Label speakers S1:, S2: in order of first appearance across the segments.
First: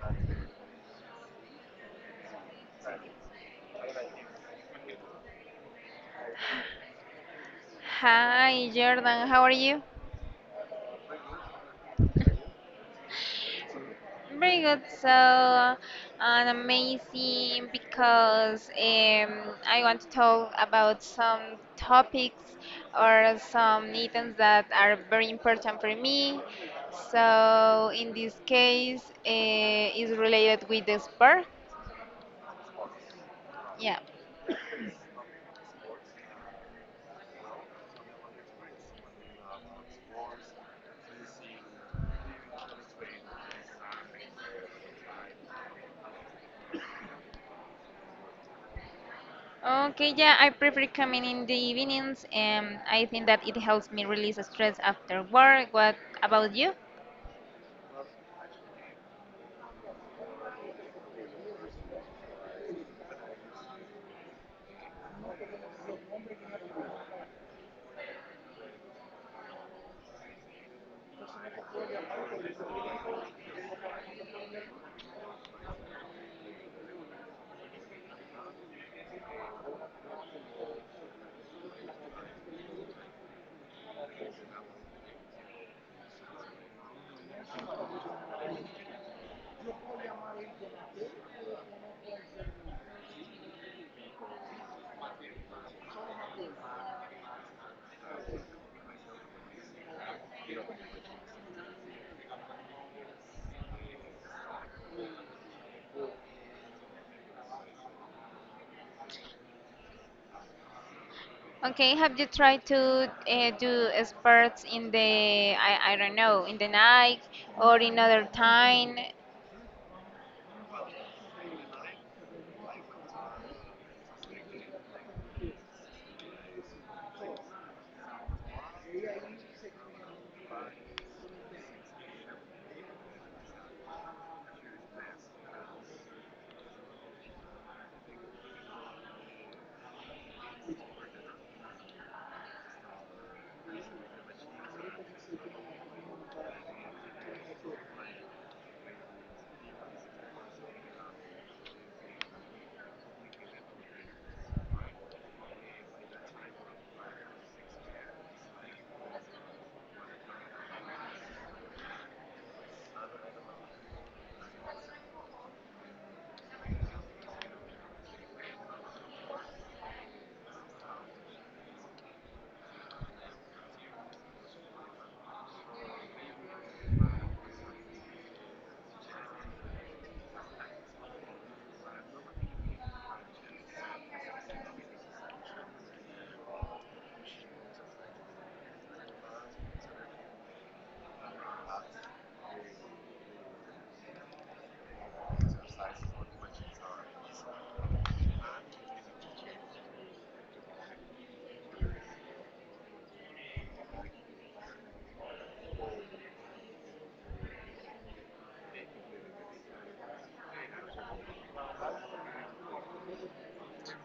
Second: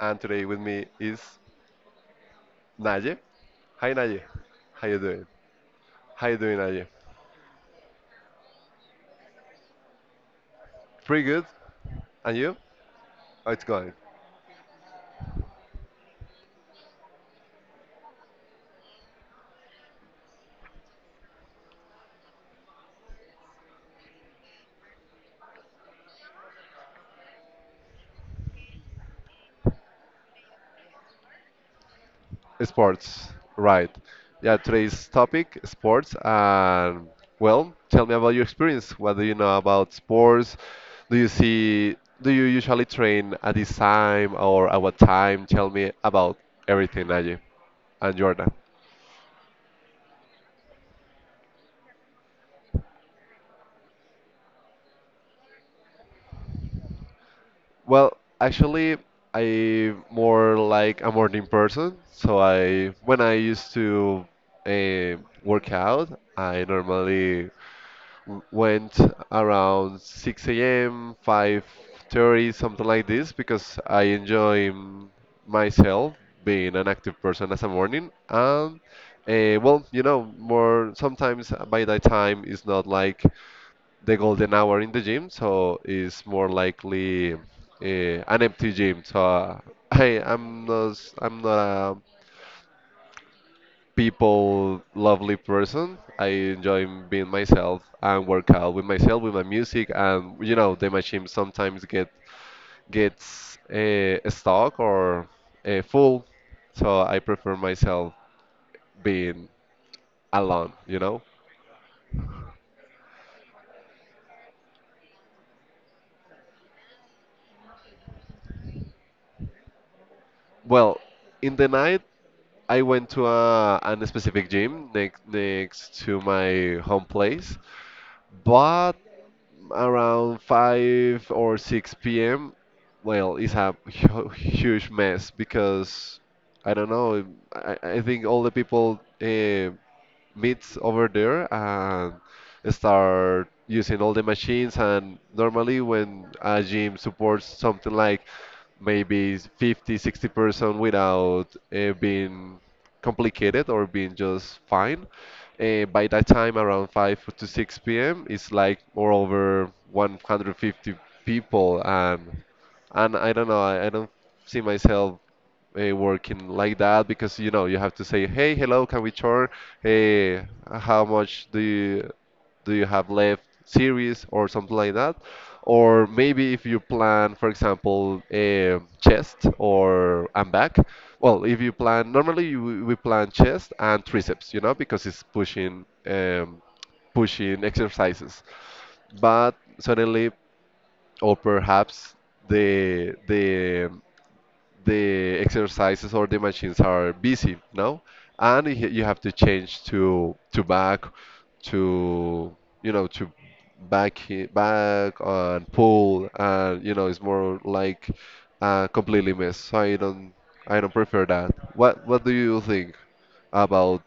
S1: and today with me is Naye. Hi Naye, how you doing? How you doing Naye?
S2: Hi Jordan, how are you?
S1: Pretty good, and you? How it's going?
S2: Very good. So, and amazing, because I want to talk about some topics or some items that are very important for me. So, in this case, is related with the sport.
S1: Sports, right?
S2: Yeah.
S1: Yeah, today's topic sports, and well, tell me about your experience. What do you know about sports? Do you see? Do you usually train at this time or at what time? Tell me about everything, Naye and Jordan.
S2: Okay, yeah, I prefer coming in the evenings, and I think that it helps me release stress after work. What about you?
S1: Well, actually, I more like a morning person. So I, when I used to uh, work out, I normally went around 6 a.m., 5:30, something like this, because I enjoy myself being an active person as a morning. And well, you know, more sometimes by that time it's not like the golden hour in the gym, so it's more likely an empty gym. So I'm not a people lovely person. I enjoy being myself and work out with myself with my music, and you know the machine sometimes gets stuck or full, so I prefer myself being alone. You know,
S2: Okay, have you tried to do sports in I don't know, in the night or in other time?
S1: well in the night I went to a specific gym next to my home place, but around 5 or 6 p.m., well, it's a huge mess because I don't know. I think all the people meet over there and start using all the machines. And normally, when a gym supports something like maybe 50, 60% without being complicated or being just fine. By that time, around 5 to 6 p.m., it's like more over 150 people, and I don't know, I don't see myself working like that because you know you have to say, hey, hello, can we chart? Hey, how much do you have left series or something like that? Or maybe if you plan, for example, a chest or and back. Well, if you plan, normally we plan chest and triceps, you know, because it's pushing pushing exercises. But suddenly, or perhaps the the exercises or the machines are busy, no? And you have to change to back, to you know to back and pull, and you know it's more like completely mess. So I don't prefer that. What do you think about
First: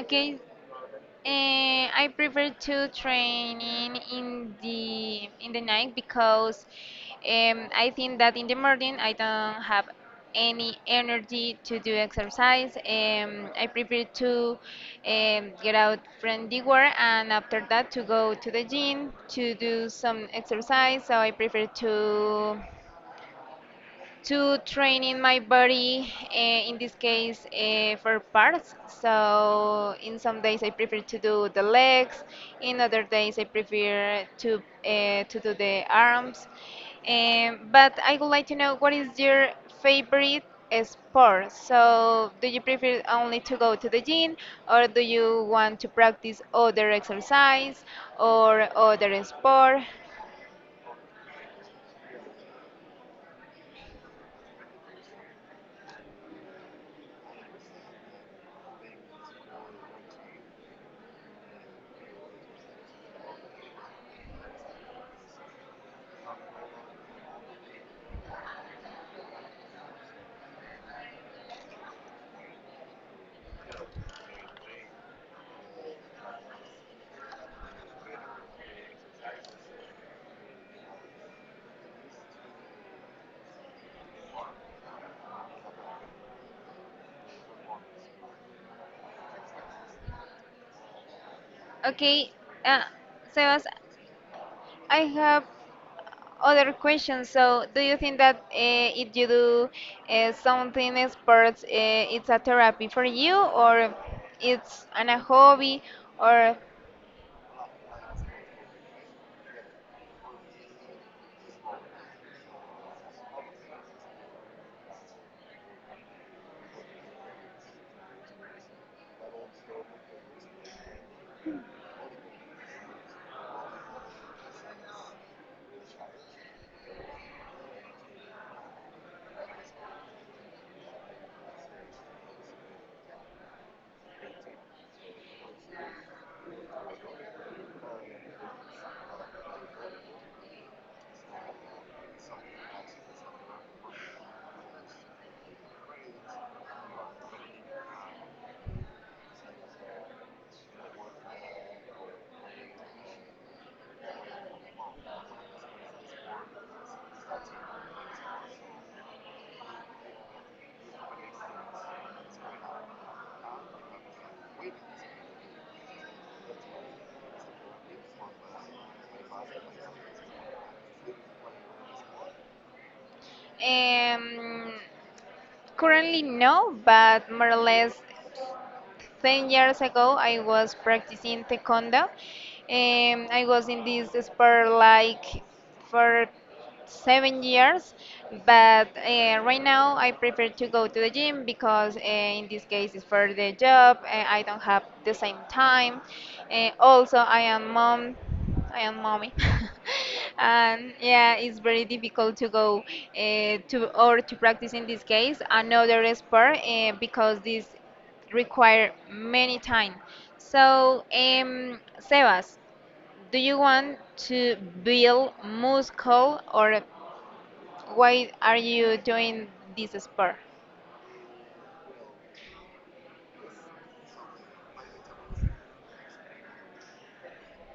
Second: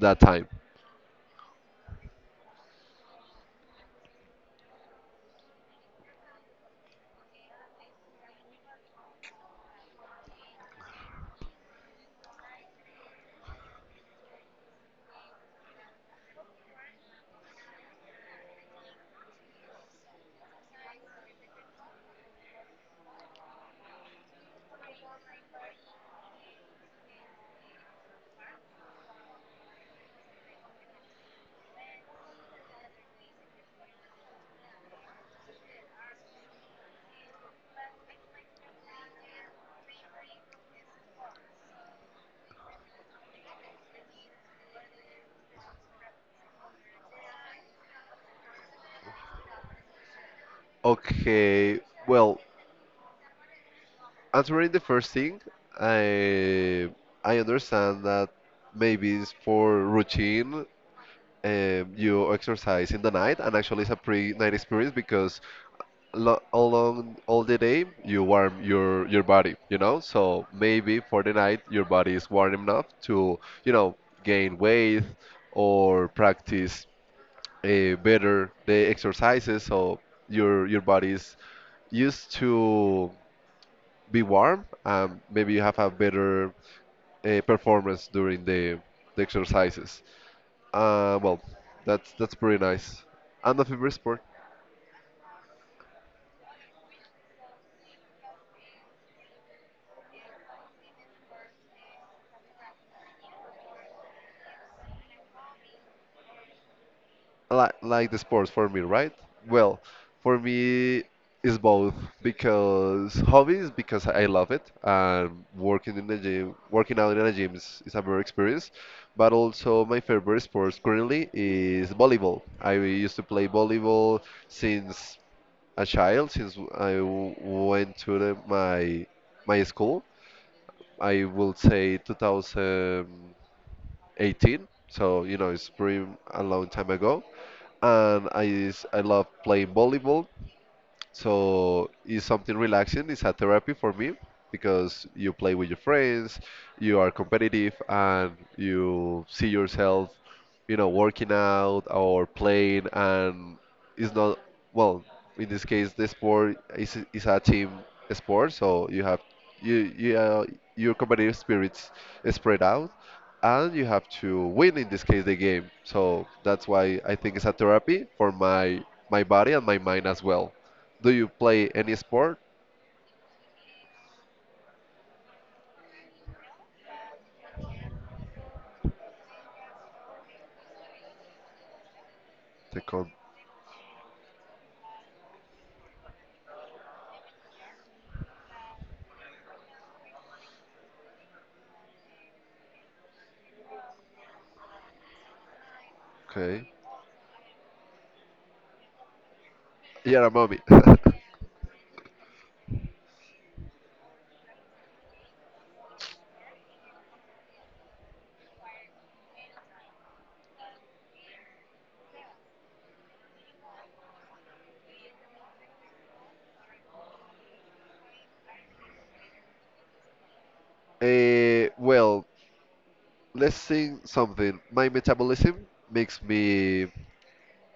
S1: that time?
S2: I prefer to training in the night, because I think that in the morning I don't have any energy to do exercise. I prefer to get out from the work, and after that to go to the gym to do some exercise. So I prefer to training my body, in this case for parts. So in some days I prefer to do the legs, in other days I prefer to do the arms. But I would like to know, what is your favorite sport? So do you prefer only to go to the gym, or do you want to practice other exercise or other sport?
S1: Okay, well, answering the first thing, I I understand that maybe it's for routine you exercise in the night, and actually it's a pre-night experience because lo along all the day you warm your body, you know. So maybe for the night your body is warm enough to, you know, gain weight or practice better the exercises. So your body is used to be warm, and maybe you have a better performance during the exercises. Well,
S2: Okay,
S1: that's pretty
S2: uh,
S1: nice. And the
S2: Sebas,
S1: favorite sport,
S2: I have other question. So, do you think that if you do something sports, it's a therapy for you, or it's a hobby, or
S1: like the sports for me, right? Well, for me is both because hobbies because I love it and working in the gym, working out in the gym is a better experience. But also my favorite sport currently is volleyball. I used to play volleyball since a child, since I went to my my school. I will say 2000. 18, so you know it's pretty a long time ago. And I love playing volleyball. So it's something relaxing. It's a therapy for me because you play with your friends, you are competitive, and you see yourself, you know, working out or playing. And it's not, well, in this case, the sport is a team sport, so you have you, you uh, your competitive spirits spread out, and you have to win in this case the game. So that's why I think it's a therapy for my my body and my mind as well. Do you play any sport?
S2: um, currently no, but more or less 10 years ago, I was practicing taekwondo.
S1: The con.
S2: I was in this sport like for 7 years, but right now I prefer to go to the gym, because in this case it's for the job. I don't have the same time. Uh,
S1: Okay.
S2: also, I am mom. I am mommy.
S1: You're a mommy.
S2: And yeah, it's very difficult to go to or to practice in this case another sport, because this require many time. So, Sebas, do you want to build muscle, or why are you doing this sport?
S1: Eh, well, let's think something. My metabolism makes me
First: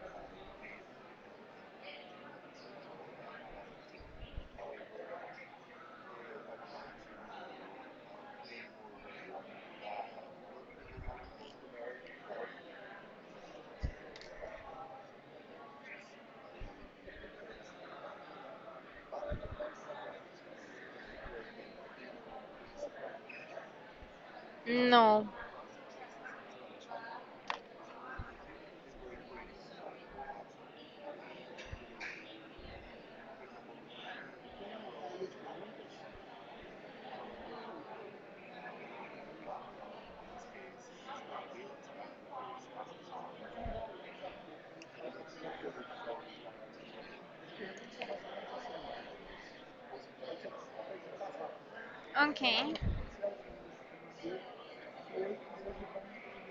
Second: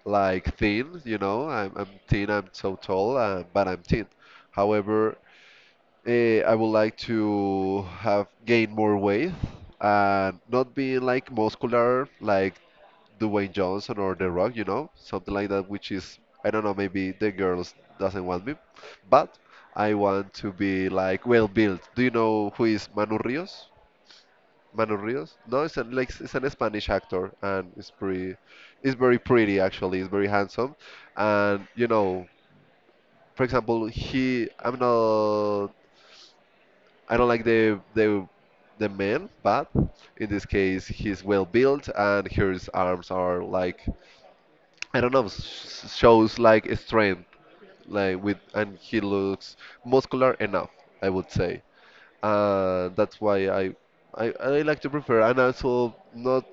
S1: like thin, you know. I'm thin, I'm so tall, but I'm thin. However, eh, I would like to have gain more weight and not being like muscular, like Dwayne Johnson or The Rock, you know, something like that, which is, I don't know, maybe the girls doesn't want me, but I want to be like well built. Do you know who is Manu Rios? Manu
S2: No.
S1: Rios? No, it's an like it's an Spanish actor and it's pretty, it's very pretty actually. It's very handsome, and you know, for example, he I'm not I don't like the the man, but in this case, he's well built and his arms are like I don't know, shows like strength, like with, and he looks muscular enough, I would say.
S2: Okay.
S1: That's why I like to prefer, and also not,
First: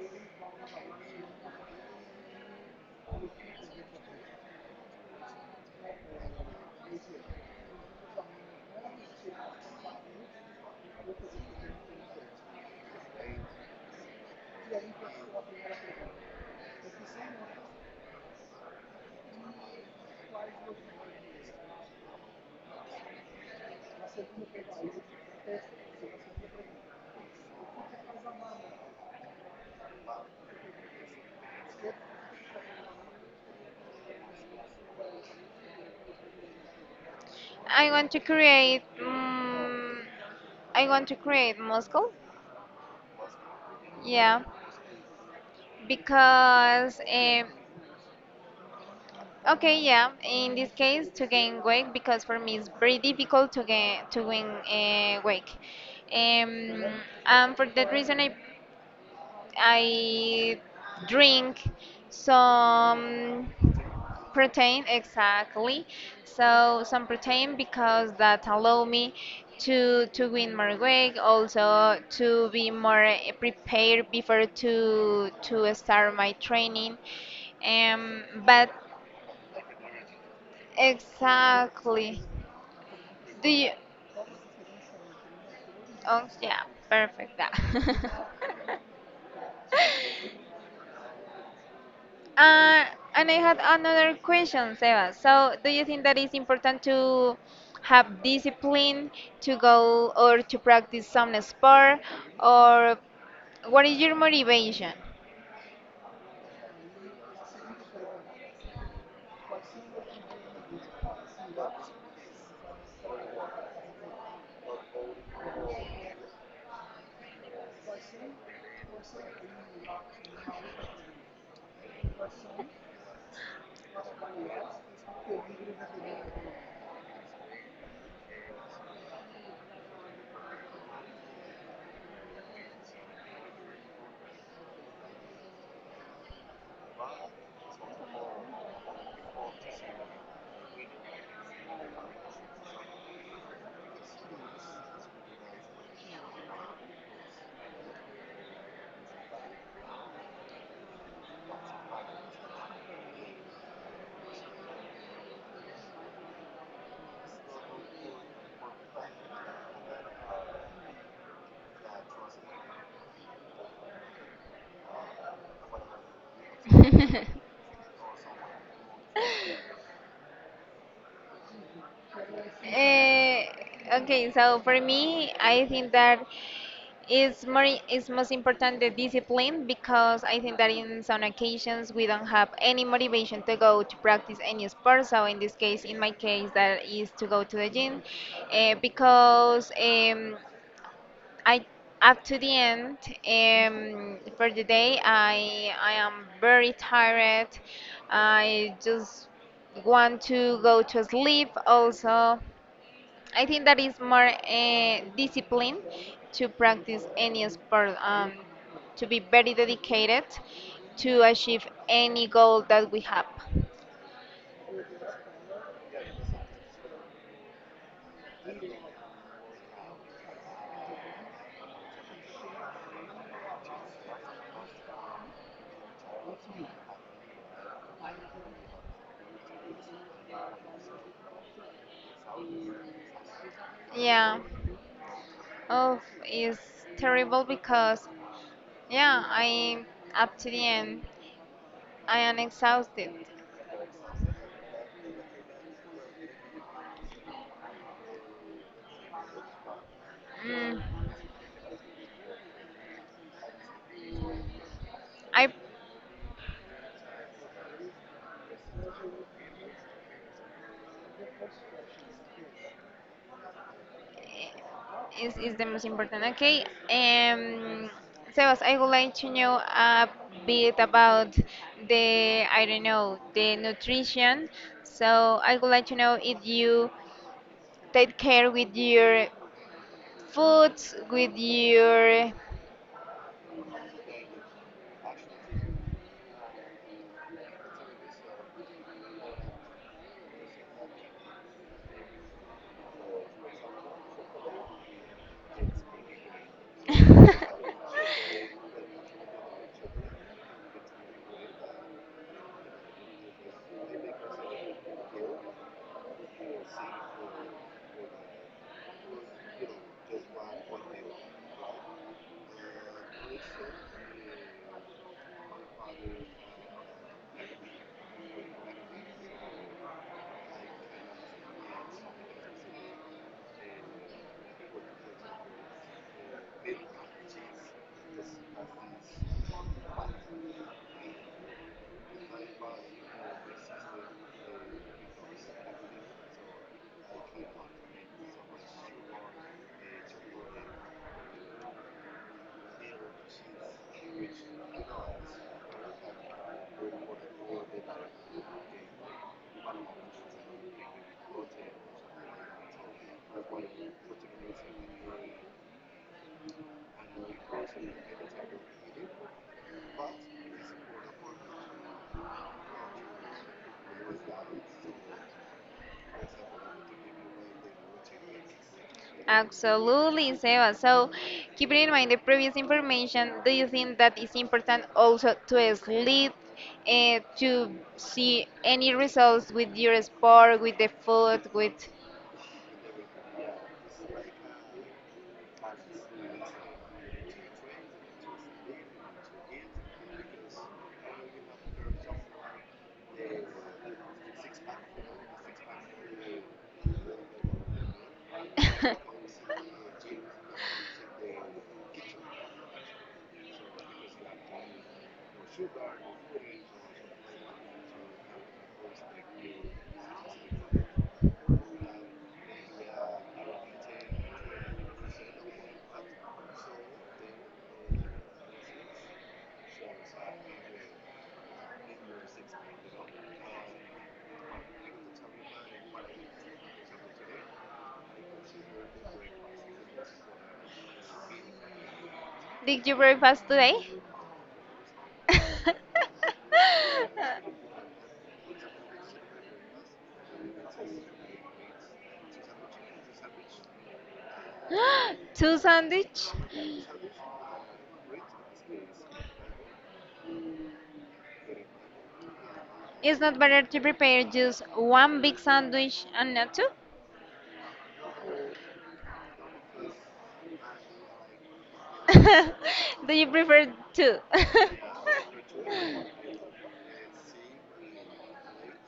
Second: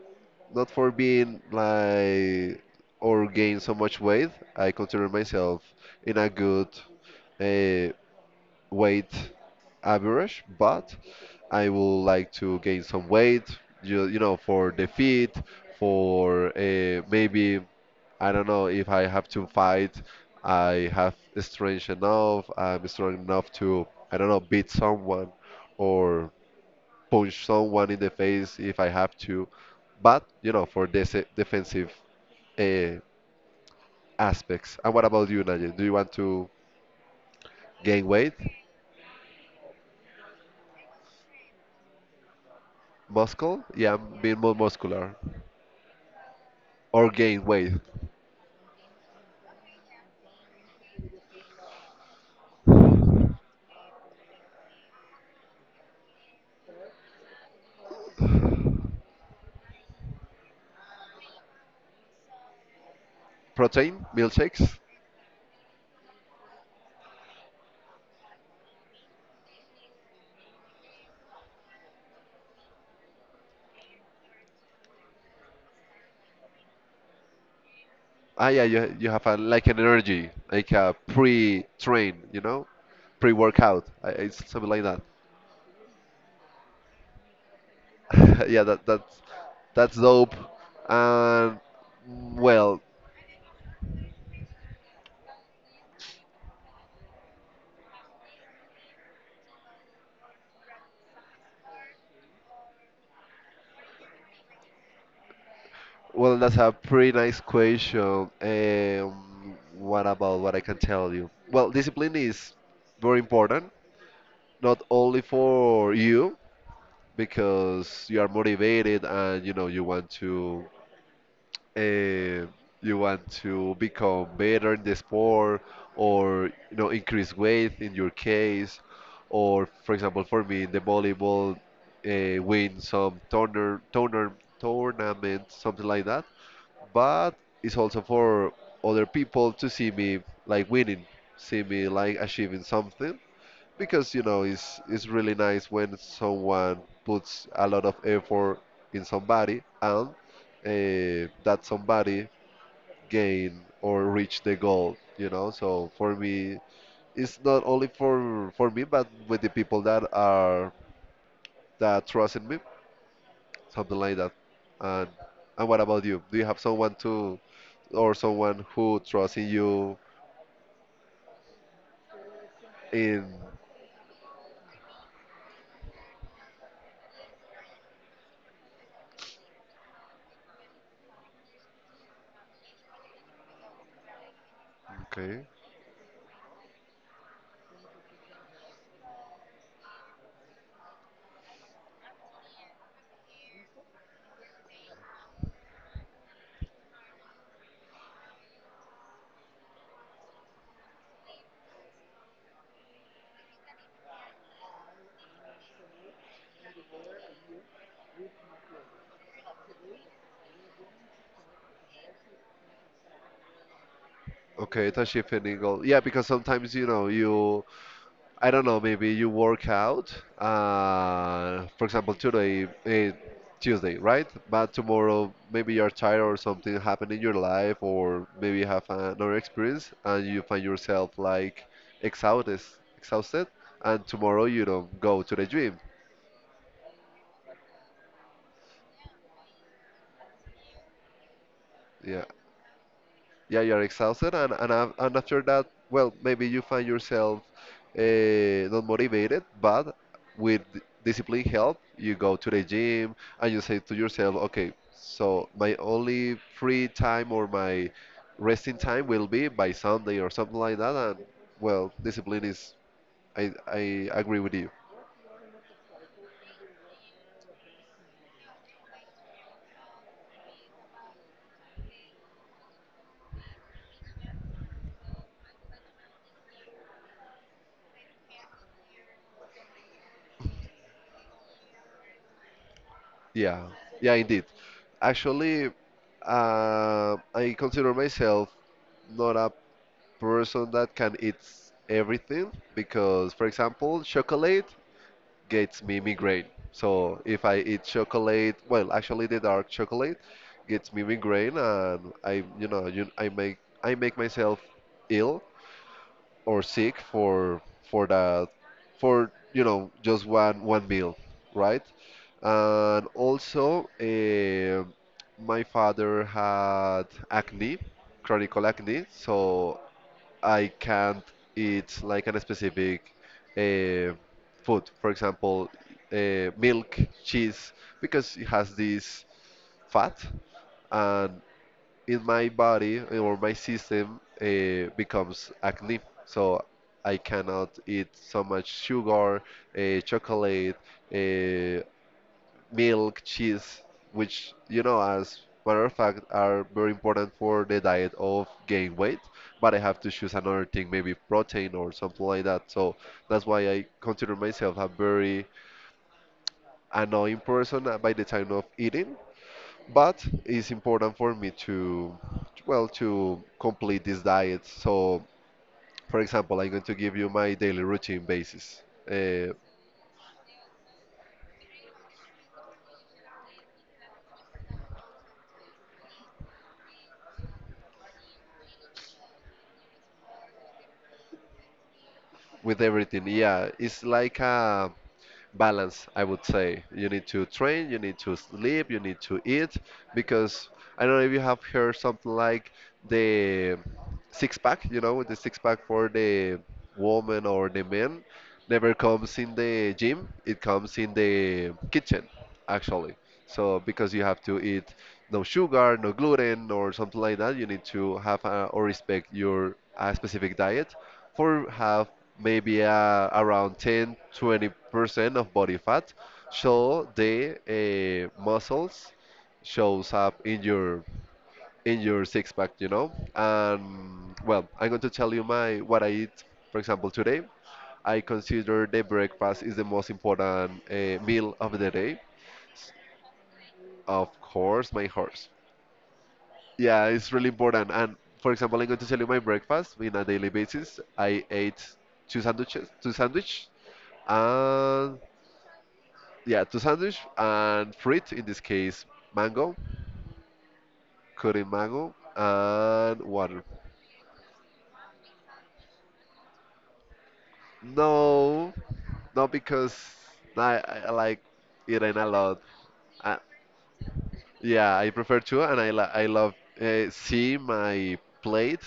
S1: not for being like or gain so much weight. I consider myself in a good uh, weight average, but I would like to gain some weight, you know, for the fit, for maybe I don't know if I have to fight. I have strength enough. I'm strong enough to, I don't know, beat someone or punch someone in the face if I have to. But, you know, for this defensive uh, aspects. And what about you, Najee? Do you want to
S2: I
S1: gain
S2: want to
S1: weight?
S2: create. I want to create muscle.
S1: Muscle? Yeah, I'm being
S2: Yeah,
S1: more muscular.
S2: because
S1: Or gain weight.
S2: Okay, yeah. In this case, to gain weight, because for me it's very difficult to gain to win weight, um, and for that reason I drink some
S1: Protein? Milkshakes?
S2: protein, exactly. So some protein, because that allow me to win more weight, also to be more prepared before to start my training. Um,
S1: Ah, yeah,
S2: but
S1: you have a, like an energy, like a pre-train,
S2: exactly.
S1: you know?
S2: Do you?
S1: Pre-workout. I- It's something like that.
S2: Oh, yeah, perfect. That.
S1: Yeah, that's that's dope. And well,
S2: uh, and I had another question, Seba. So, do you think that it's important to have discipline to go or to practice some sport, or what is your motivation?
S1: well, that's a pretty nice question. What about what I can tell you? Well, discipline is very important, not only for you because you are motivated and you know uh, you want to become better in the sport or you know increase weight in your case or for example for me in the volleyball win some tournament something like that, but it's also for other people to see me like winning, see me like achieving something, because you know it's really nice when someone puts a lot of effort in somebody and that somebody gain or reach the goal, you know. So for me it's not only for me, but with the people that are that trust in me, something like that. And what about you? Do you have someone to or someone who trusts in you in?
S2: Uh, okay, so for me, I think that it's most important the discipline, because I think that in some occasions we don't have any motivation to go to practice any sport. So in
S1: Okay,
S2: this case, in my case, that is to go to the gym, because I up to the end, for the day I am very tired. I just want to go to sleep. Also, I think that is more discipline to practice any sport, to be very dedicated to achieve any goal that we have.
S1: okay, it's a shift in goal, yeah, because sometimes you know you I don't know, maybe you work out, for example, today, eh, Tuesday, right? But tomorrow, maybe you're tired or something happened in your life, or maybe you have another experience and you find yourself like exhausted, exhausted, and
S2: Yeah.
S1: tomorrow you don't go to the gym.
S2: Oh, it's terrible because, yeah, I up to the end, I
S1: Yeah.
S2: am exhausted.
S1: Yeah, you're exhausted, and and after that, well, maybe you find yourself not motivated, but with
S2: Mm.
S1: discipline help, you go to the gym and you say to yourself, okay,
S2: I
S1: so my only free time or my resting time will be by Sunday or something like that, and well, discipline is, I agree with you.
S2: is the most important. Okay, um, Sebas, I would like to know a bit about the, I don't know, the nutrition. So I would like to know if you take care with your foods, with your
S1: Yeah, yeah, indeed. Actually, I consider myself not a person that can eat everything because, for example, chocolate gets me migraine. So if I eat chocolate, well, actually the dark chocolate gets me migraine, and I, you know, I make myself ill or sick for that for you know just one meal, right? And also, eh, my father had acne, chronic acne, so I can't eat like a specific uh, food, for example, milk, cheese, because it has this fat, and in my body or my system becomes acne. So I cannot eat so much sugar, chocolate, uh, milk, cheese, which, you know, as matter of fact, are very important for the diet of gain weight. But I have to choose another thing, maybe protein or something like that. So that's why I consider myself a very annoying person by the time of eating. But it's important for me to, well, to complete this diet. So, for example, I'm going to give you my daily routine basis uh,
S2: Absolutely, Sebas. So, keeping in mind the previous information, do you think that it's important also to sleep, to see any results with your sport, with the food, with
S1: with everything. Yeah, it's like a balance, I would say. You need to train, you need to sleep, you need to eat, because I don't know if you have heard something like the six pack, you know, the six pack for the woman or the man never comes in the gym, it comes in the kitchen, actually. So because you have to eat no sugar, no gluten, or something like that, you need to have or respect your specific diet for have maybe around ten, 20% of body fat so the muscles shows up in your six pack, and I'm going to tell you my what I eat. For example, today I consider the breakfast is the most important meal of the day.
S2: Did you breakfast today?
S1: Of course, my horse. Yeah, it's really important. And for example, I'm going to tell you my breakfast in a daily basis. I ate two sandwich and
S2: Two sandwich?
S1: yeah, two sandwich and fruit, in this case, mango, cutting mango,
S2: It's
S1: and
S2: not
S1: water.
S2: better to prepare just one big sandwich and not two?
S1: No, no, because I like eating a lot.
S2: Do you
S1: Uh,
S2: prefer two?
S1: yeah, I prefer to, and I love see my plate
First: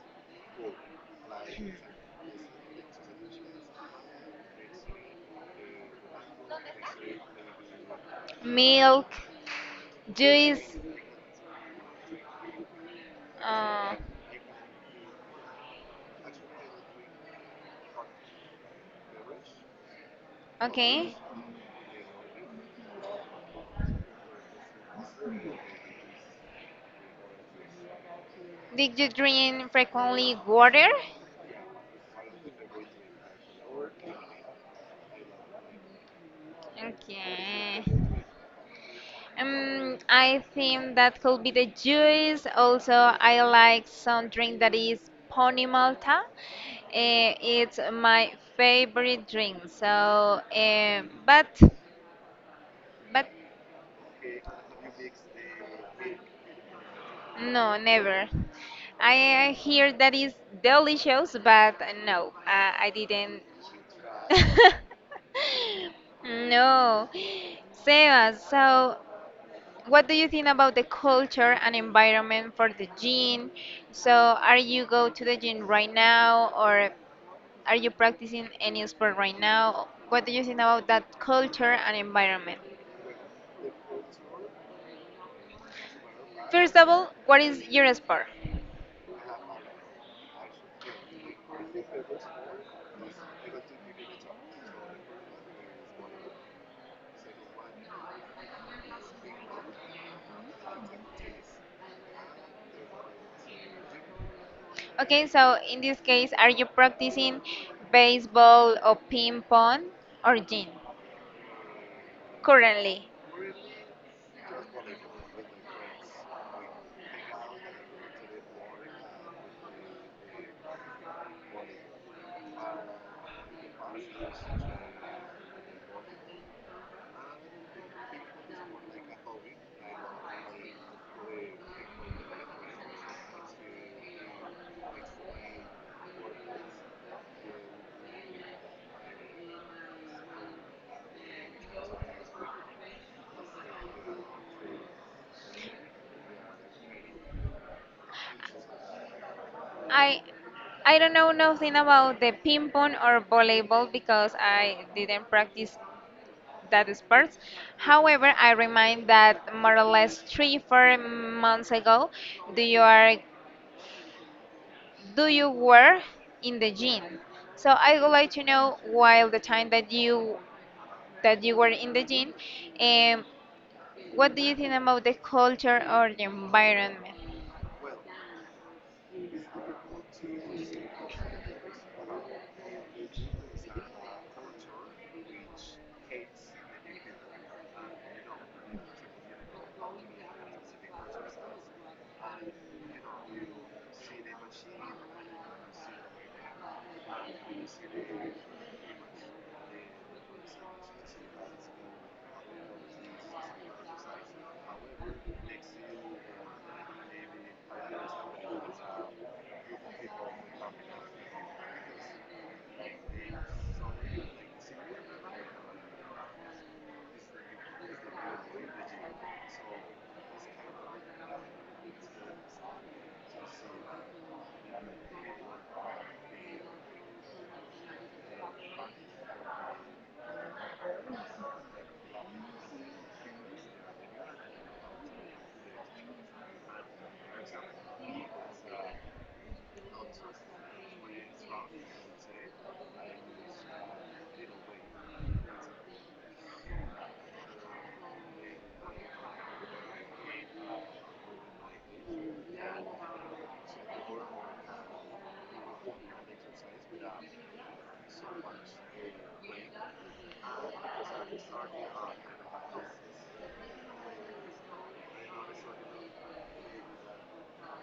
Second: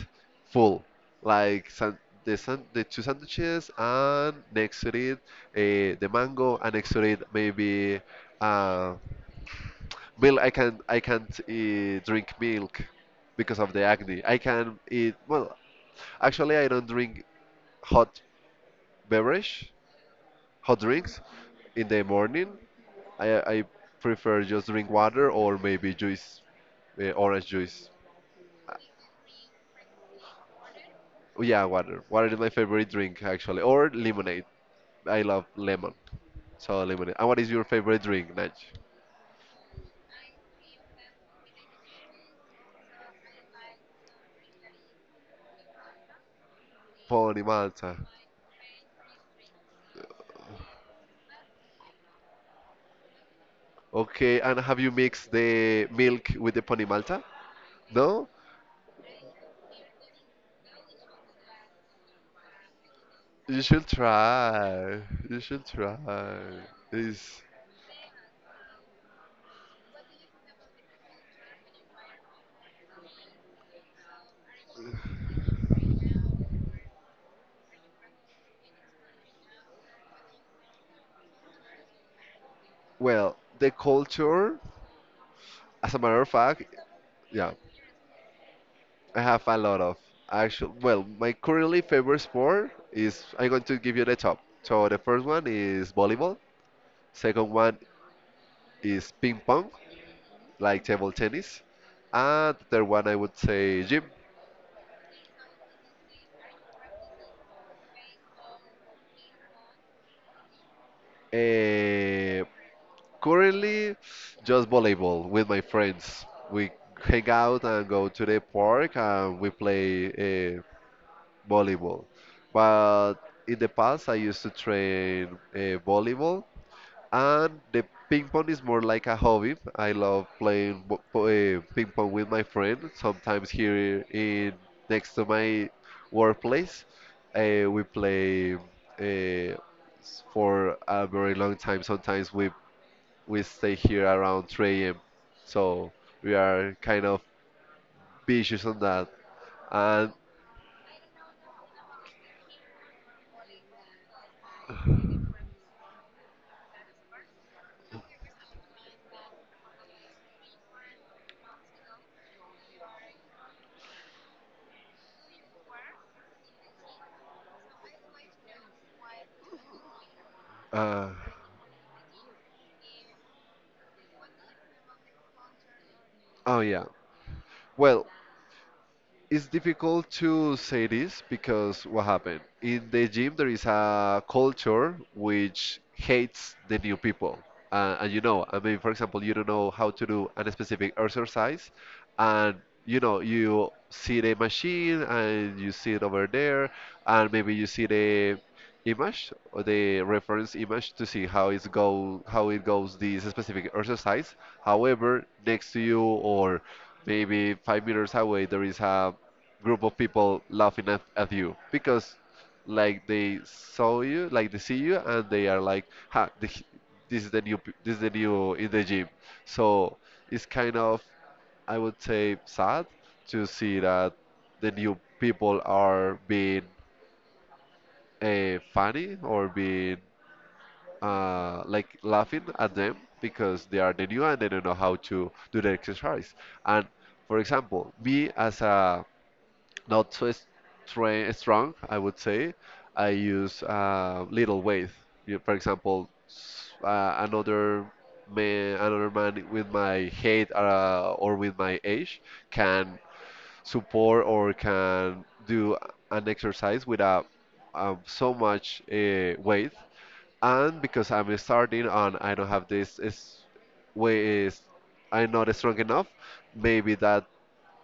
S1: full, like san the two sandwiches, and next to it, the mango, and next to it, maybe. Uh,
S2: Milk,
S1: Milk,
S2: juice.
S1: I can't drink milk because of the
S2: Uh,
S1: acne. I can eat well. Actually, I don't drink hot beverage, hot
S2: okay.
S1: drinks in the morning. I prefer just drink water or maybe juice, orange juice.
S2: Did you drink frequently water?
S1: Oh, yeah, water. Water is my favorite drink actually, or lemonade. I love lemon, so lemonade. And what is your
S2: Okay.
S1: favorite drink, Naj?
S2: I think that could be the juice. Also, I like some drink that is Pony Malta. Eh,
S1: Pony
S2: it's
S1: Malta.
S2: my favorite drink. So, but
S1: Okay, and have you mixed the milk with the Pony Malta?
S2: no, never.
S1: No?
S2: I hear that is delicious, but no, I didn't.
S1: You should try. You should try.
S2: No,
S1: Is
S2: Sebas. So, what do you think about the culture and environment for the gym? So, are you go to the gym right now, or are you practicing any sport right now? What do you think about that culture and environment?
S1: well, the culture, as a matter of fact,
S2: First of all, what
S1: yeah,
S2: is your sport?
S1: I have a lot of actual. Well, my currently favorite sport is I'm going to give you the top. So the first one is volleyball. Second one is ping pong, like table tennis, and the third one I would say gym.
S2: Okay, so in this case, are you practicing baseball or ping pong or gym
S1: Eh,
S2: currently?
S1: Currently, just volleyball with my friends. We hang out and go to the park and we play uh, volleyball. But in the past, I used to train volleyball, and the ping pong is more like a hobby. I love playing ping pong with my friend. Sometimes here in next to my workplace, we play. Uh, for a very long time. Sometimes we stay here around 3 a.m. So we are kind of vicious on that. And
S2: I I don't know nothing about the ping pong or volleyball, because I didn't practice that sparks. However, I remind that more or less 3, 4 months ago, do you are, do you were in the gym? So I would like to know while the time
S1: uh,
S2: that you were in the gym, um, what do you think about the culture or the
S1: oh yeah,
S2: environment?
S1: well, it's difficult to say this because what happened? In the gym, there is a culture which hates the new people. And you know, I mean, for example, you don't know how to do a specific exercise, and you know, you see the machine and you see it over there, and maybe you see the image or the reference image to see how it goes this specific exercise. However, next to you or maybe five meters away, there is a group of people laughing at you because like they see you and they are like this is the new in the gym. So it's kind of, I would say, sad to see that the new people are being funny or being like laughing at them because they are the new and they don't know how to do the exercise. And for example, me as a not so stra strong, I would say. I use little weight. You, for example, another man with my height or with my age can support or can do an exercise without so much weight. And because I'm starting and I don't have this is way is I'm not strong enough, maybe that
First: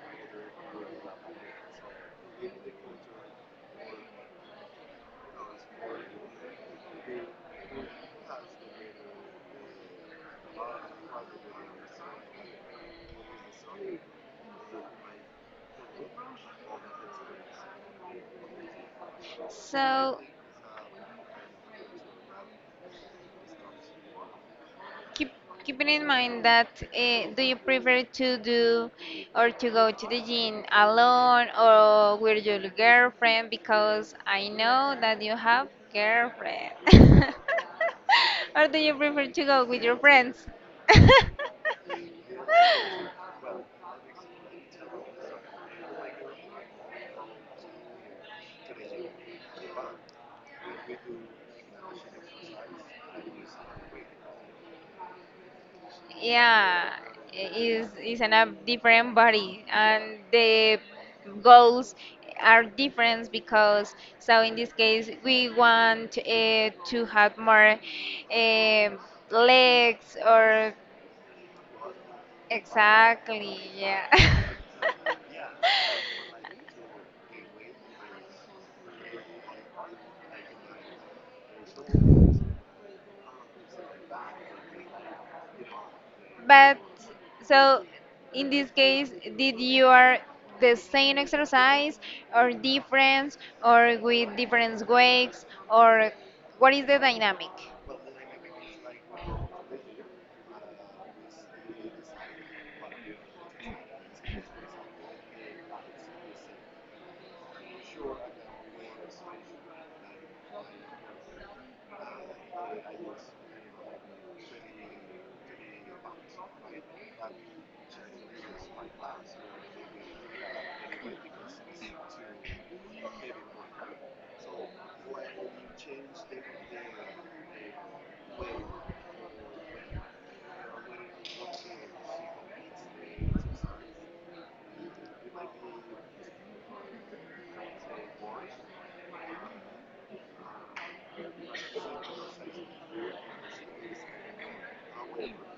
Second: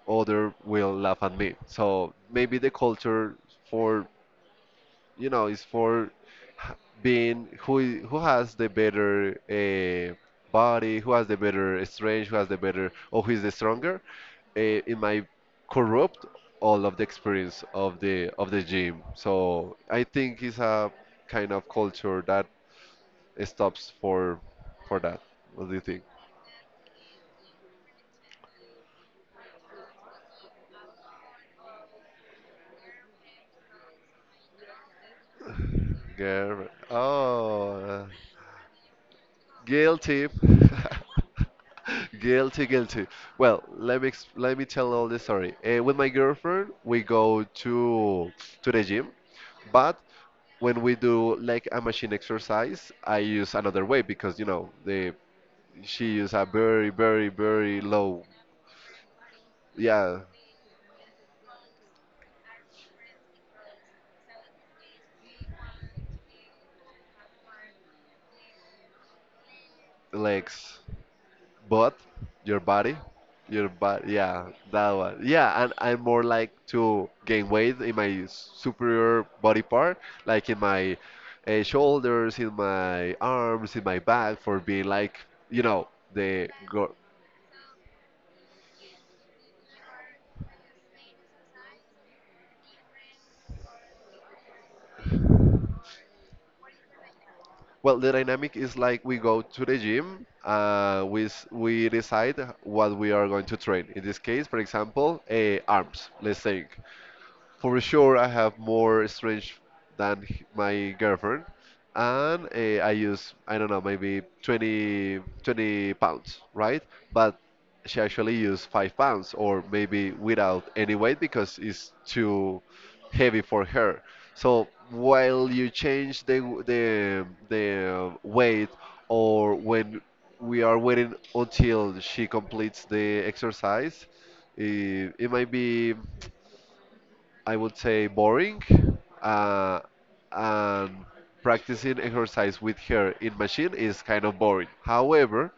S1: other will laugh at me. So maybe the culture for, you know, is for h- being who has the better body, who has the better strength, who has the better, or who is the stronger. It might corrupt all of the experience of the gym. So I
S2: So
S1: think it's a kind of culture that stops for that.
S2: keep
S1: What do you
S2: keeping
S1: think?
S2: in mind that, do you prefer to do or to go to the gym alone or with your girlfriend, because I know that you have
S1: Girl,
S2: girlfriend?
S1: oh.
S2: Or do you prefer to go with your
S1: Guilty.
S2: friends?
S1: Guilty, guilty. Well, let me tell all the story. With my girlfriend, we go to the gym, but when we do like a machine exercise, I use another way because you know the she use a very,
S2: Yeah,
S1: very, very
S2: is
S1: low,
S2: in a different body, and
S1: yeah,
S2: the goals are different, because so in this case we want to have more eh, legs, or
S1: legs. But your body,
S2: exactly,
S1: your
S2: yeah.
S1: body, yeah, that one. Yeah, and I'm more like to gain weight in my superior body part, like in my shoulders, in my arms, in my back, for being like, you know, the
S2: But
S1: girl.
S2: so in this case, did you are the same exercise or different, or with different weights, or what is the dynamic?
S1: Well, the dynamic is like we go to the gym, we decide what we are going to train. In this case, for example, arms, let's say. For sure, I have more strange than my girlfriend, and I use, I don't know, maybe 20 pounds, right? But she actually used 5 pounds, or maybe without any weight because it's too heavy for her. So while you change the w- the weight, or when we are waiting until she completes the exercise, it might be, I would say, boring, uh, and practicing exercise with her in machine is kind of boring. However,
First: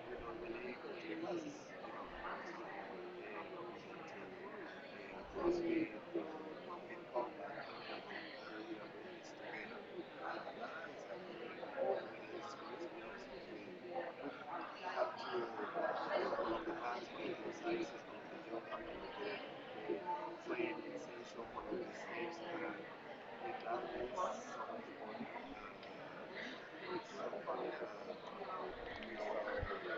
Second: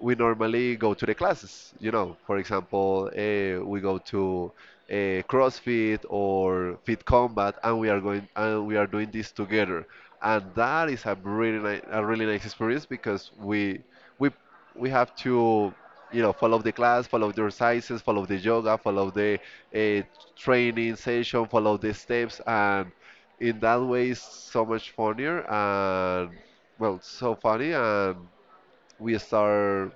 S1: we normally go to the classes. You know, for example, we go to uh, CrossFit or Fit Combat, and we are going and we are doing this together. And that is a really nice experience because we we have to, you know, follow the class, follow the exercises, follow the yoga, follow the uh, training session, follow the steps, and in that way it's so much funnier and well so funny and we start,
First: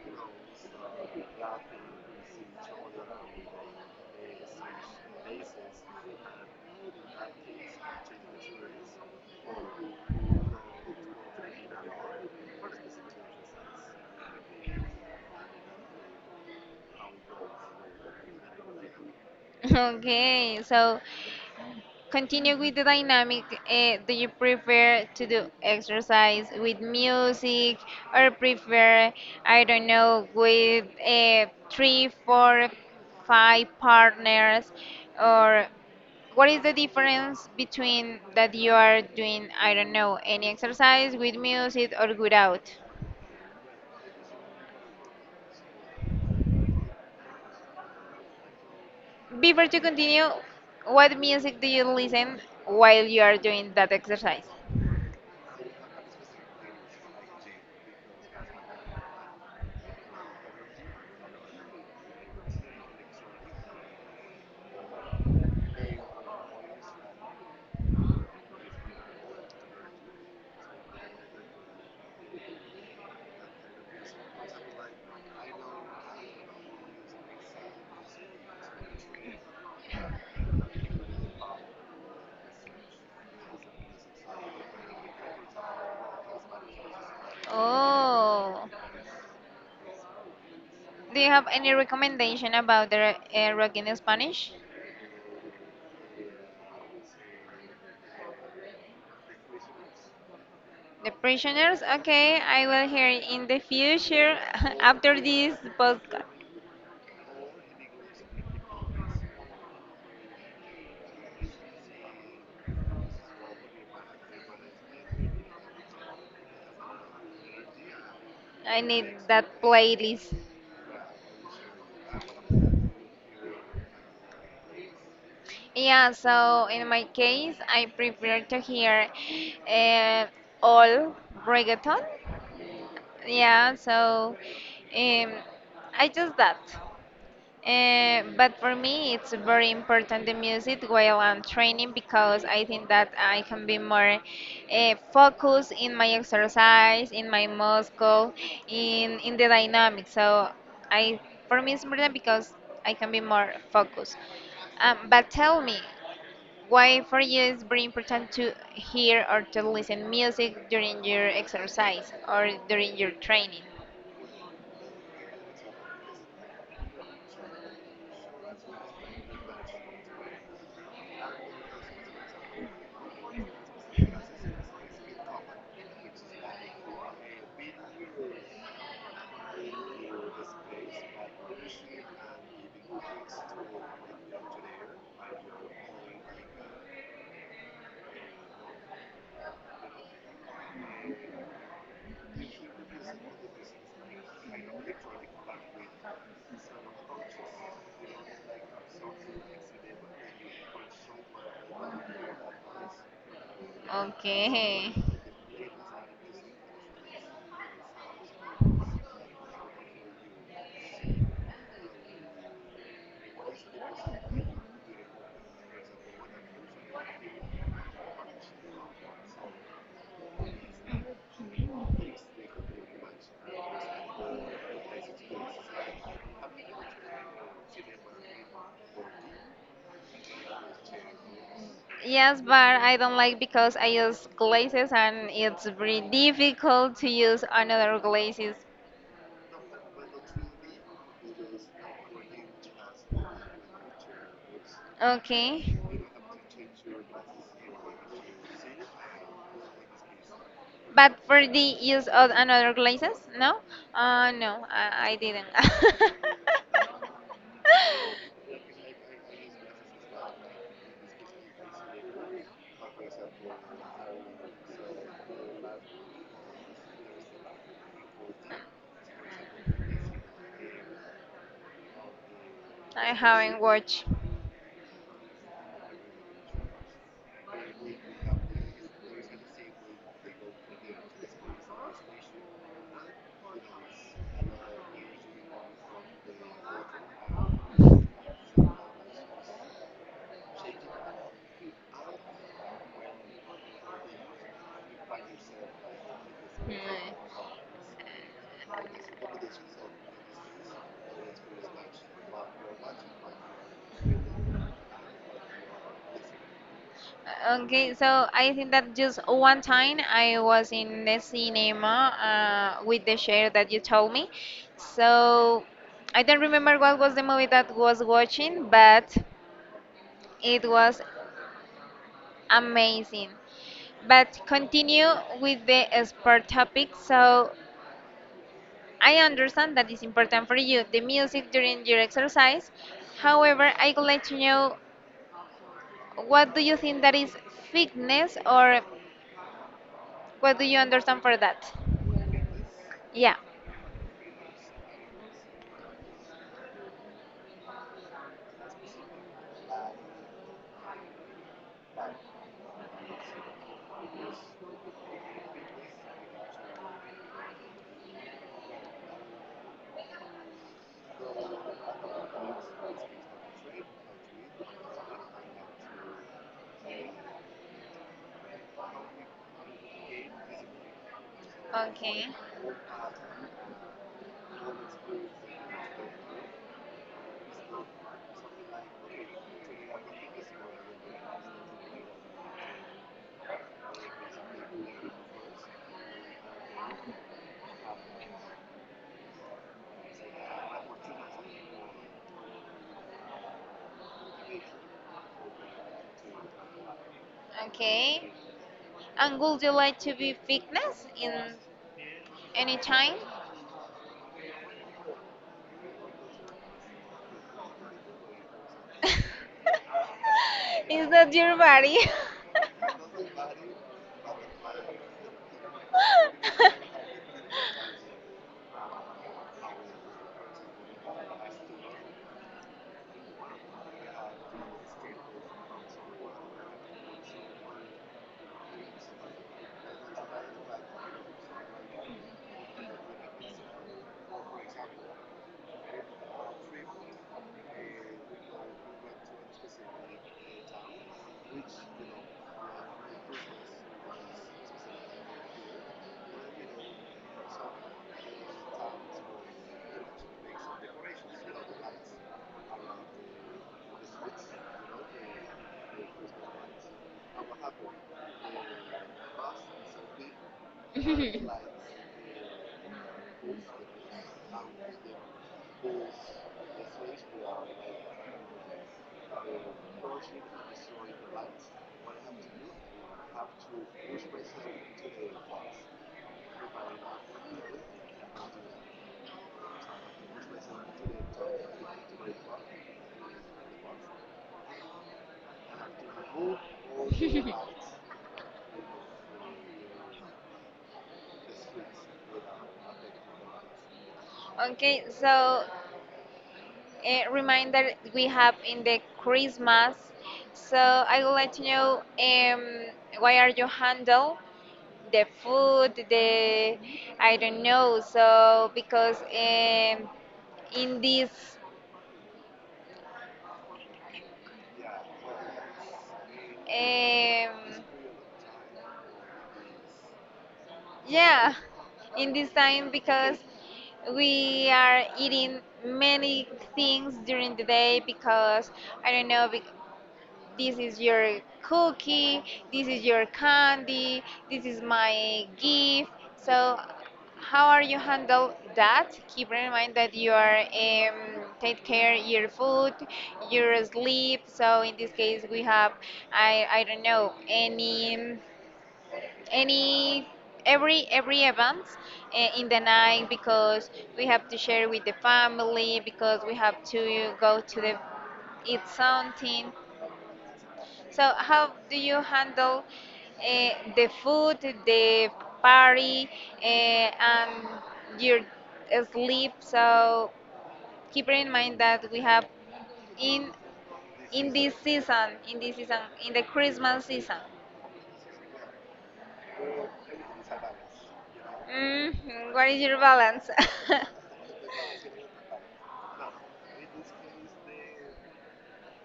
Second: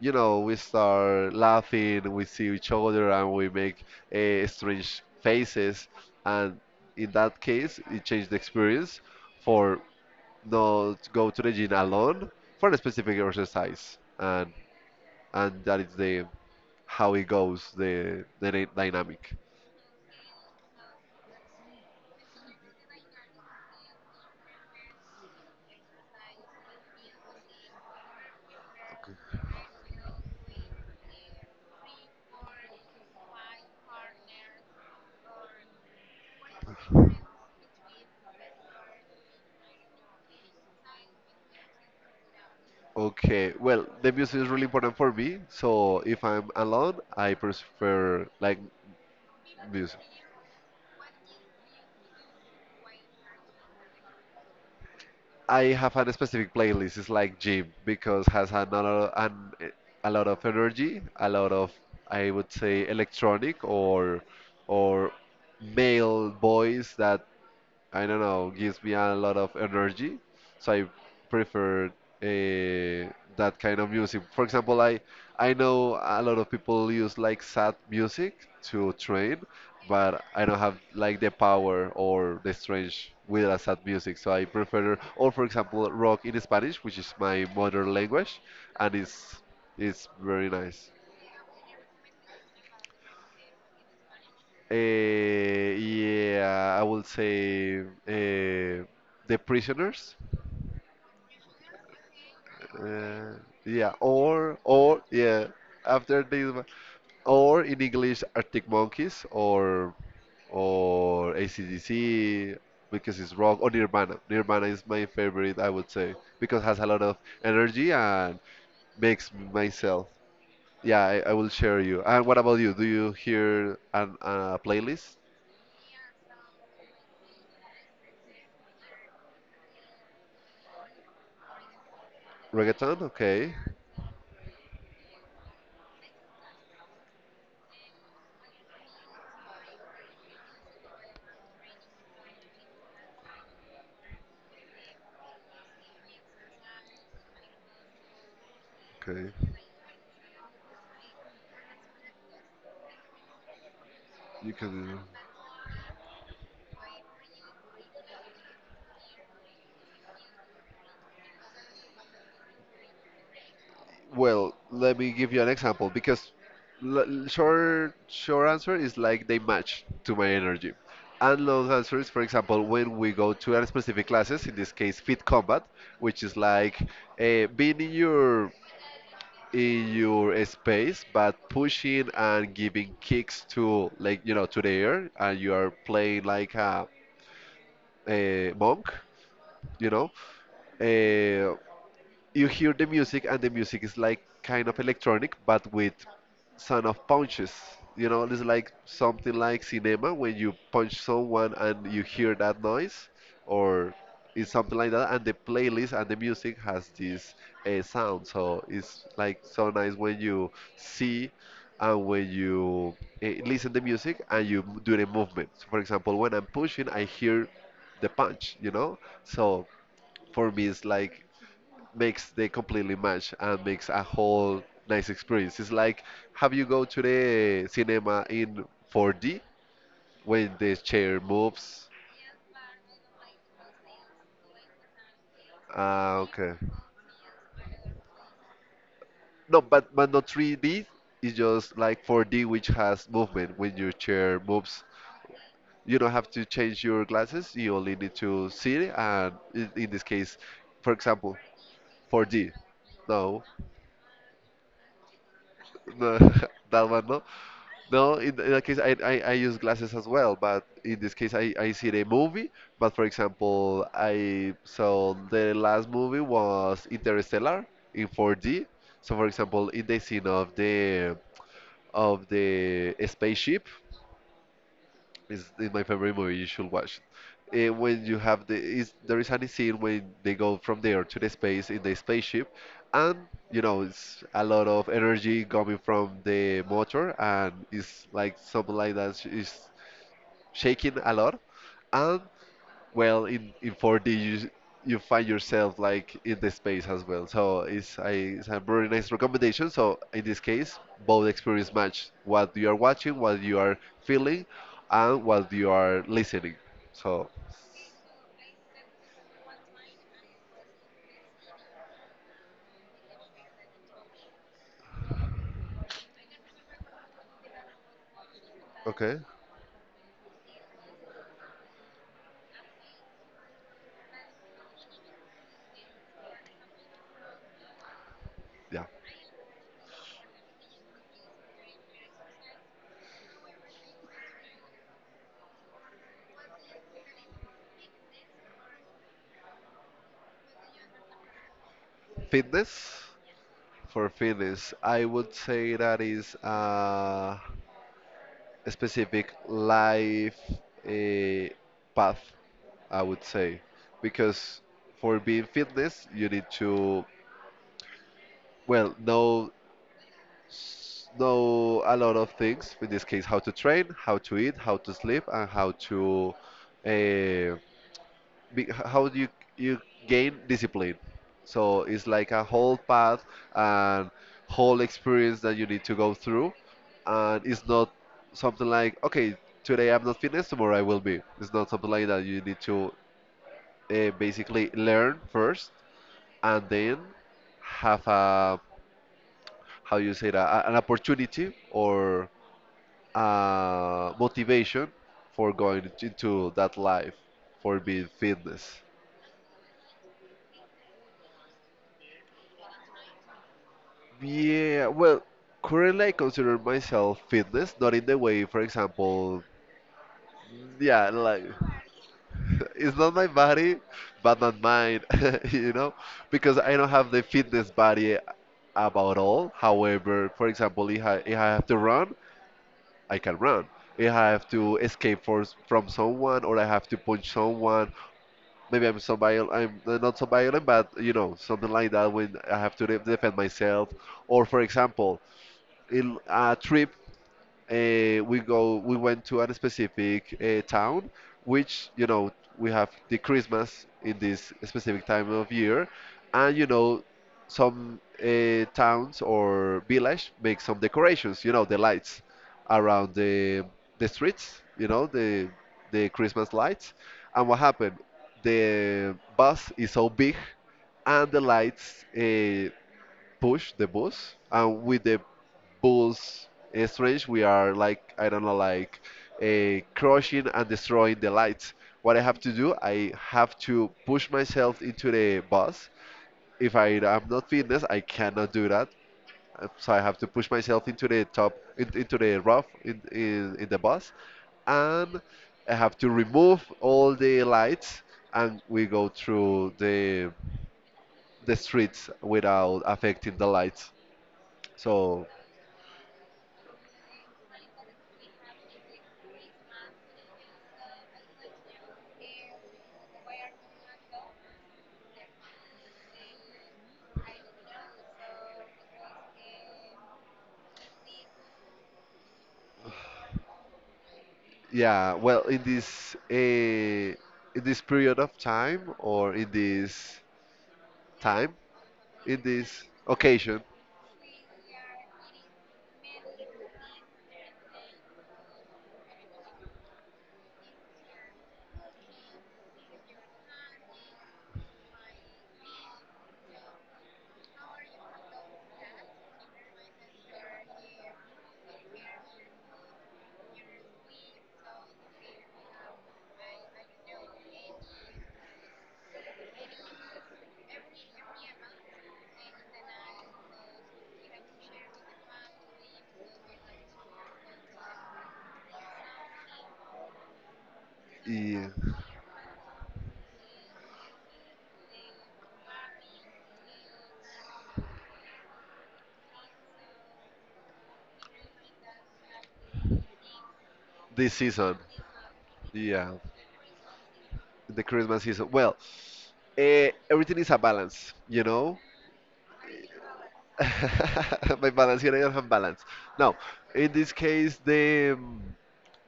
S1: you know, we start laughing, we see each other, and we make strange faces. And in that case, it changed the experience for not go to the gym alone for a specific exercise. And that is the how it goes, dynamic.
S2: Okay, so continue with the dynamic. Do you prefer to do exercise with music, or prefer, I don't know, with three, four, five partners? Or what is the difference between that you are doing, I don't know, any exercise with music or without?
S1: Okay, well, the music is really important for me. So if I'm alone, I prefer like
S2: Before to
S1: music.
S2: continue, what music do you listen while you are doing that exercise?
S1: I have a specific playlist. It's like gym because has a lot of, a lot of energy, a lot of, I would say, electronic or male voice that, I don't know, gives me a lot of energy. So I prefer that kind of music. For example, I know a lot of people use like sad music to train, but I don't have like the power or the strength with a sad music. So I prefer, or for example, rock in Spanish, which is my mother language,
S2: Oh.
S1: and it's very nice.
S2: Do you have any recommendation about the rock in Spanish?
S1: Yeah, I would say The Prisoners.
S2: The Prisoners? Okay, I will hear it
S1: Uh,
S2: in the
S1: yeah,
S2: future
S1: or
S2: after
S1: yeah,
S2: this
S1: after
S2: podcast.
S1: this, or in English, Arctic Monkeys or AC/DC because it's rock or Nirvana. Nirvana is my favorite, I would say, because it has a lot of energy and
S2: I need
S1: makes
S2: that
S1: myself.
S2: playlist.
S1: Yeah, I will share you. And what about you? Do you hear an a playlist?
S2: Yeah, so in my case, I prefer to hear uh, all reggaeton.
S1: Reggaeton? Okay,
S2: Yeah, so um, I just that. But for me, it's very important the music while I'm training, because I think that I can be more focused in my exercise, in my muscle, in
S1: okay,
S2: in the dynamics. So, I for me, it's important, because I can be more focused.
S1: you
S2: Um,
S1: can.
S2: but tell me, why for you it's very important to hear or to listen music during your exercise or during your training?
S1: Well, let me give you an example because short answer is like they match to my energy. And long answer is, for example, when we go to a specific classes, in this case, fit combat, which is like being in your space, but pushing and giving kicks to, like, you know, to the air, and you are playing like a monk, you know. Uh, you hear the music and the music is like kind of electronic but with sound of punches, you know, it's like something like cinema when you punch someone and you hear that noise or it's something like
S2: Okay.
S1: that. And the playlist and the music has this sound, so it's like so nice when you see and when you listen the music and you do the movement. So, for example, when I'm pushing I hear the punch, you know. So for me it's like makes they completely match and makes a whole nice experience. It's like, have you go to the cinema in 4D when the chair moves?
S2: Yes, but I don't like because I use glazes, and it's very
S1: Ah, okay.
S2: difficult to use another glazes.
S1: No, but not 3D. It's just like 4D, which has movement when your chair moves.
S2: Okay.
S1: You don't have to change your glasses. You only need to see it. And in this case, for
S2: But
S1: example,
S2: for the use of
S1: 4D.
S2: another glasses,
S1: No,
S2: no? No, I didn't.
S1: no, that one no. No, in that case, I use glasses as well, but in this case, I see a movie. But for example, I saw the last movie was Interstellar in 4D. So for example, in the scene of the
S2: I haven't
S1: spaceship,
S2: watched.
S1: it's my favorite movie. You should watch it. When you have there is any scene when they go from there to the space in the spaceship, and you know it's a lot of energy coming from the motor, and it's like something like that is shaking a lot, and well in 4D you you find yourself like in the
S2: Hmm.
S1: space as well.
S2: Uh,
S1: So it's a very nice recommendation. So in this case, both experience match what you are watching, what you are feeling, and what you are listening. So
S2: Okay, so I think that just one time I was in the cinema with the share that you told me. So I don't remember what was the movie that was watching, but
S1: okay,
S2: it was amazing. But continue with the sport topic. So
S1: yeah.
S2: I understand that it's important for you, the music during your exercise. However, I would like to know, what do you think that is fitness, or what do you understand for that?
S1: Fitness,
S2: Yeah.
S1: for fitness I would say that is a specific life a path. I would say because for being fitness, you need to Well, know know a lot of things. In this case, how to train, how to eat, how to sleep, and how to uh, be, how do you gain discipline. So it's
S2: Okay.
S1: like a whole path and whole experience that you need to go through, and it's not something like, okay, today I'm not fitness, tomorrow I will be. It's not something like that. You need to basically learn first and then have a, how you say that, an opportunity or motivation for going into that life, for being
S2: Okay.
S1: fitness.
S2: And would you like to be fitness in any time?
S1: Yeah, well, currently I consider myself fitness, not in the way, for example. Yeah,
S2: Is that
S1: like,
S2: your body?
S1: it's not my body, but not mine, you know, because I don't have the fitness body about all. However, for example, if I have to run, I can run. If I have to escape from someone, or I have to punch someone, maybe I'm so violent. I'm not so violent, but, you know, something like that, when I have to defend myself. Or for example, in a trip, we went to a specific town which, you know, we have the Christmas in this specific time of year. And, you know, some towns or village make some decorations, you know, the lights around the streets, you know, the Christmas lights. And what happened, the bus is so big, and the lights, push the bus, and with the bus, strange, we are like, I don't know, like, crushing and destroying the lights. What I have to do, I have to push myself into the bus. If I am not fitness, I cannot do that. So I have to push myself into the top, into the roof, in the bus, and I have to remove all the lights, and we go through the streets without affecting the lights.
S2: Okay,
S1: So.
S2: so a reminder we have in the Christmas. So I would like to know, why are you handle the food, the I don't know. So because in this
S1: Yeah, well, in this
S2: um,
S1: period of time, or in this time,
S2: yeah, in
S1: in
S2: this
S1: this
S2: time, because
S1: occasion.
S2: we are eating many things during the day, because I don't know. This is your cookie, this is your candy, this is my gift. So, how are you handle that? Keep in mind that you are take care your food, your sleep. So in this case, we have I don't know, any every event, in the night, because we have to share with the family, because we have to go to the eat something. So,
S1: Yeah,
S2: how do you handle the food, the party, and your sleep? So, keep in mind that we have in
S1: this
S2: in
S1: season.
S2: this season, in this season,
S1: Yeah,
S2: in the Christmas season.
S1: the Christmas season. Well, everything is a balance, you know.
S2: Mm, what is your balance?
S1: My balance here, I don't have balance. Now, in this case,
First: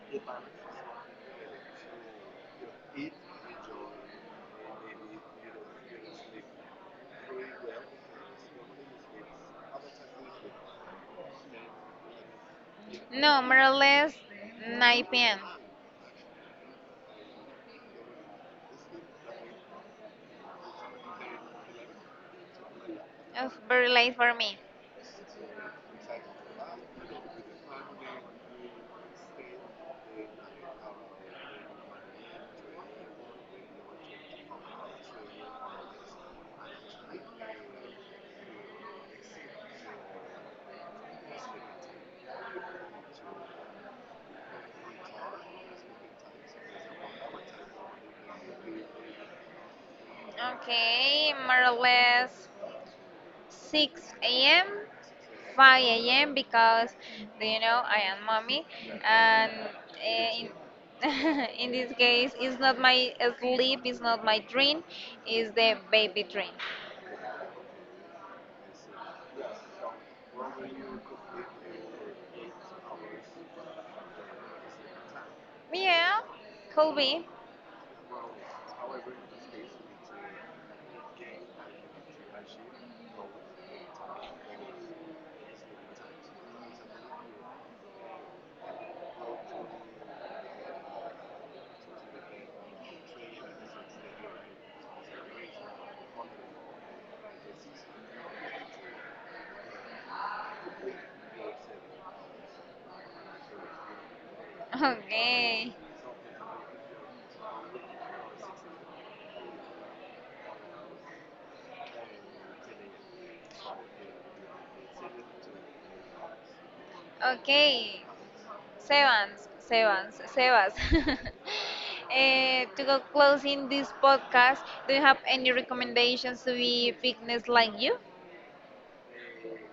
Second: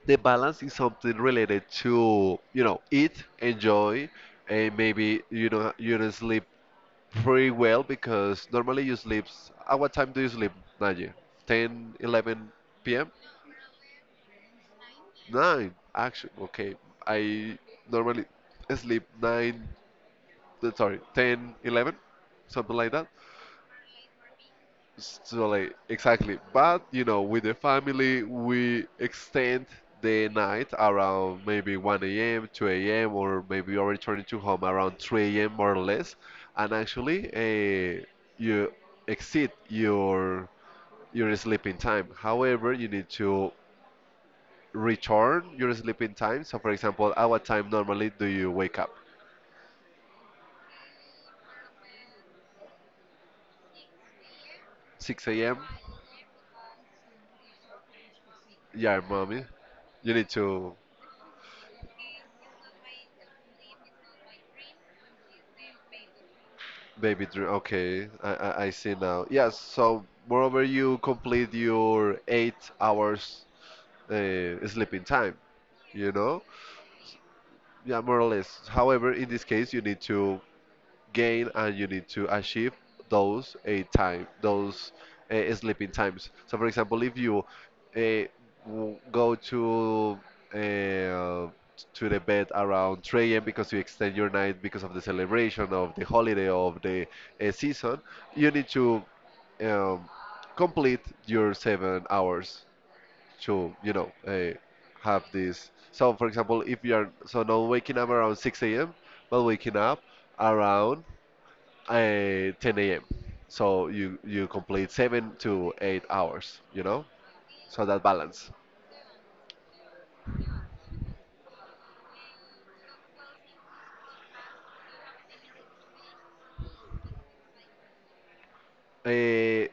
S1: the balance is something related to, you know, eat, enjoy, and maybe, you know, you don't sleep very well, because normally you sleep. At what time do you sleep, Nadia? 10, 11 p.m.?
S2: No, more or less 9 p.m.
S1: 9, actually. Okay. I normally sleep 9, sorry, 10, 11, something like that.
S2: Oh, very late for me.
S1: So, like, exactly. But, you know, with the family, we extend the night around maybe 1 a.m., 2 a.m., or maybe already returning to home around 3 a.m., more or less. And actually, you exceed your sleeping time. However, you need to return your sleeping time. So, for example, at what time normally do you wake up?
S2: Okay, more or less 6 a.m.
S1: 6 a.m.
S2: 5 a.m., because do you know I am mommy,
S1: Yeah, mommy.
S2: and
S1: You need
S2: in
S1: to.
S2: in this case it's not my sleep, it's not my dream, it's the baby dream.
S1: Baby dream. Okay, I see now. Yes, so moreover, you complete your 8 hours sleeping time, you
S2: Yeah,
S1: know?
S2: could be.
S1: Yeah, more or less. However, in this case, you need to gain, and you need to achieve those time, those sleeping times. So for example, if you go uh, to the bed around 3 a.m., because you extend your night because of the celebration of the holiday of the season, you need to um, complete your 7 hours to, you know, have this.
S2: Okay.
S1: So for example, if you are so not waking up around 6 a.m, but waking up around 10 a.m. So you complete 7 to 8 hours, you know? So that
S2: Okay,
S1: balance.
S2: Sebas, Sebas, Sebas. To go closing this podcast, do you have any recommendations to be fitness like you?
S1: Uh,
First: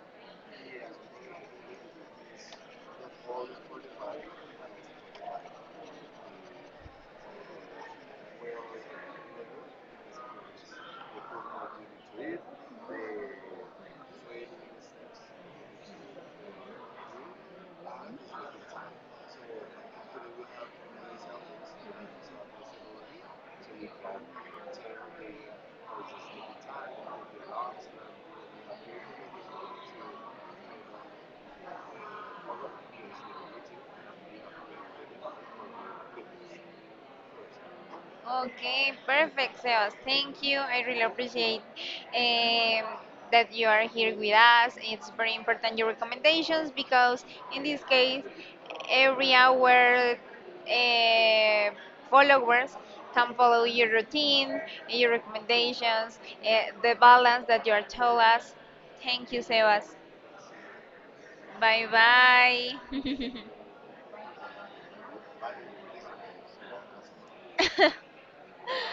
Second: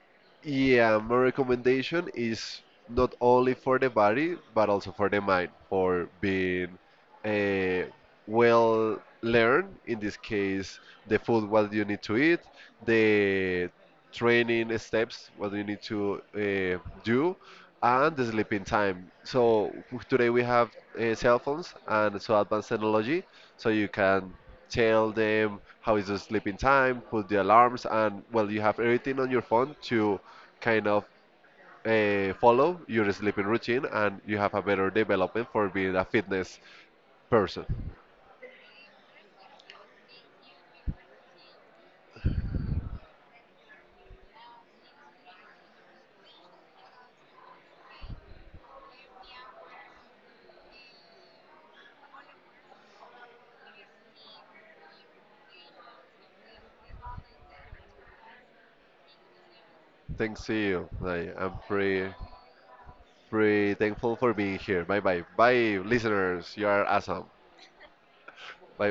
S1: yeah, my recommendation is not only for the body, but also for the mind, for being uh, well learned. In this case, the food, what you need to eat, the training steps, what you need to do, and the sleeping time. So today we have cell phones and so advanced technology, so you can tell them how is the sleeping time, put the alarms, and well, you have everything on your phone to kind of follow your sleeping routine, and you have a better development for being a fitness person.
S2: Okay, perfect, Sebas. Thank you. I really appreciate um, that you are here with us. It's very important your recommendations, because in this case, every hour uh, followers can follow your routine, your recommendations, uh, the balance that you are told us. Thank you, Sebas.
S1: Thanks to you, like, I'm
S2: Bye
S1: pretty
S2: bye.
S1: pretty thankful for being here. Bye bye, bye, listeners. You are awesome. Bye bye.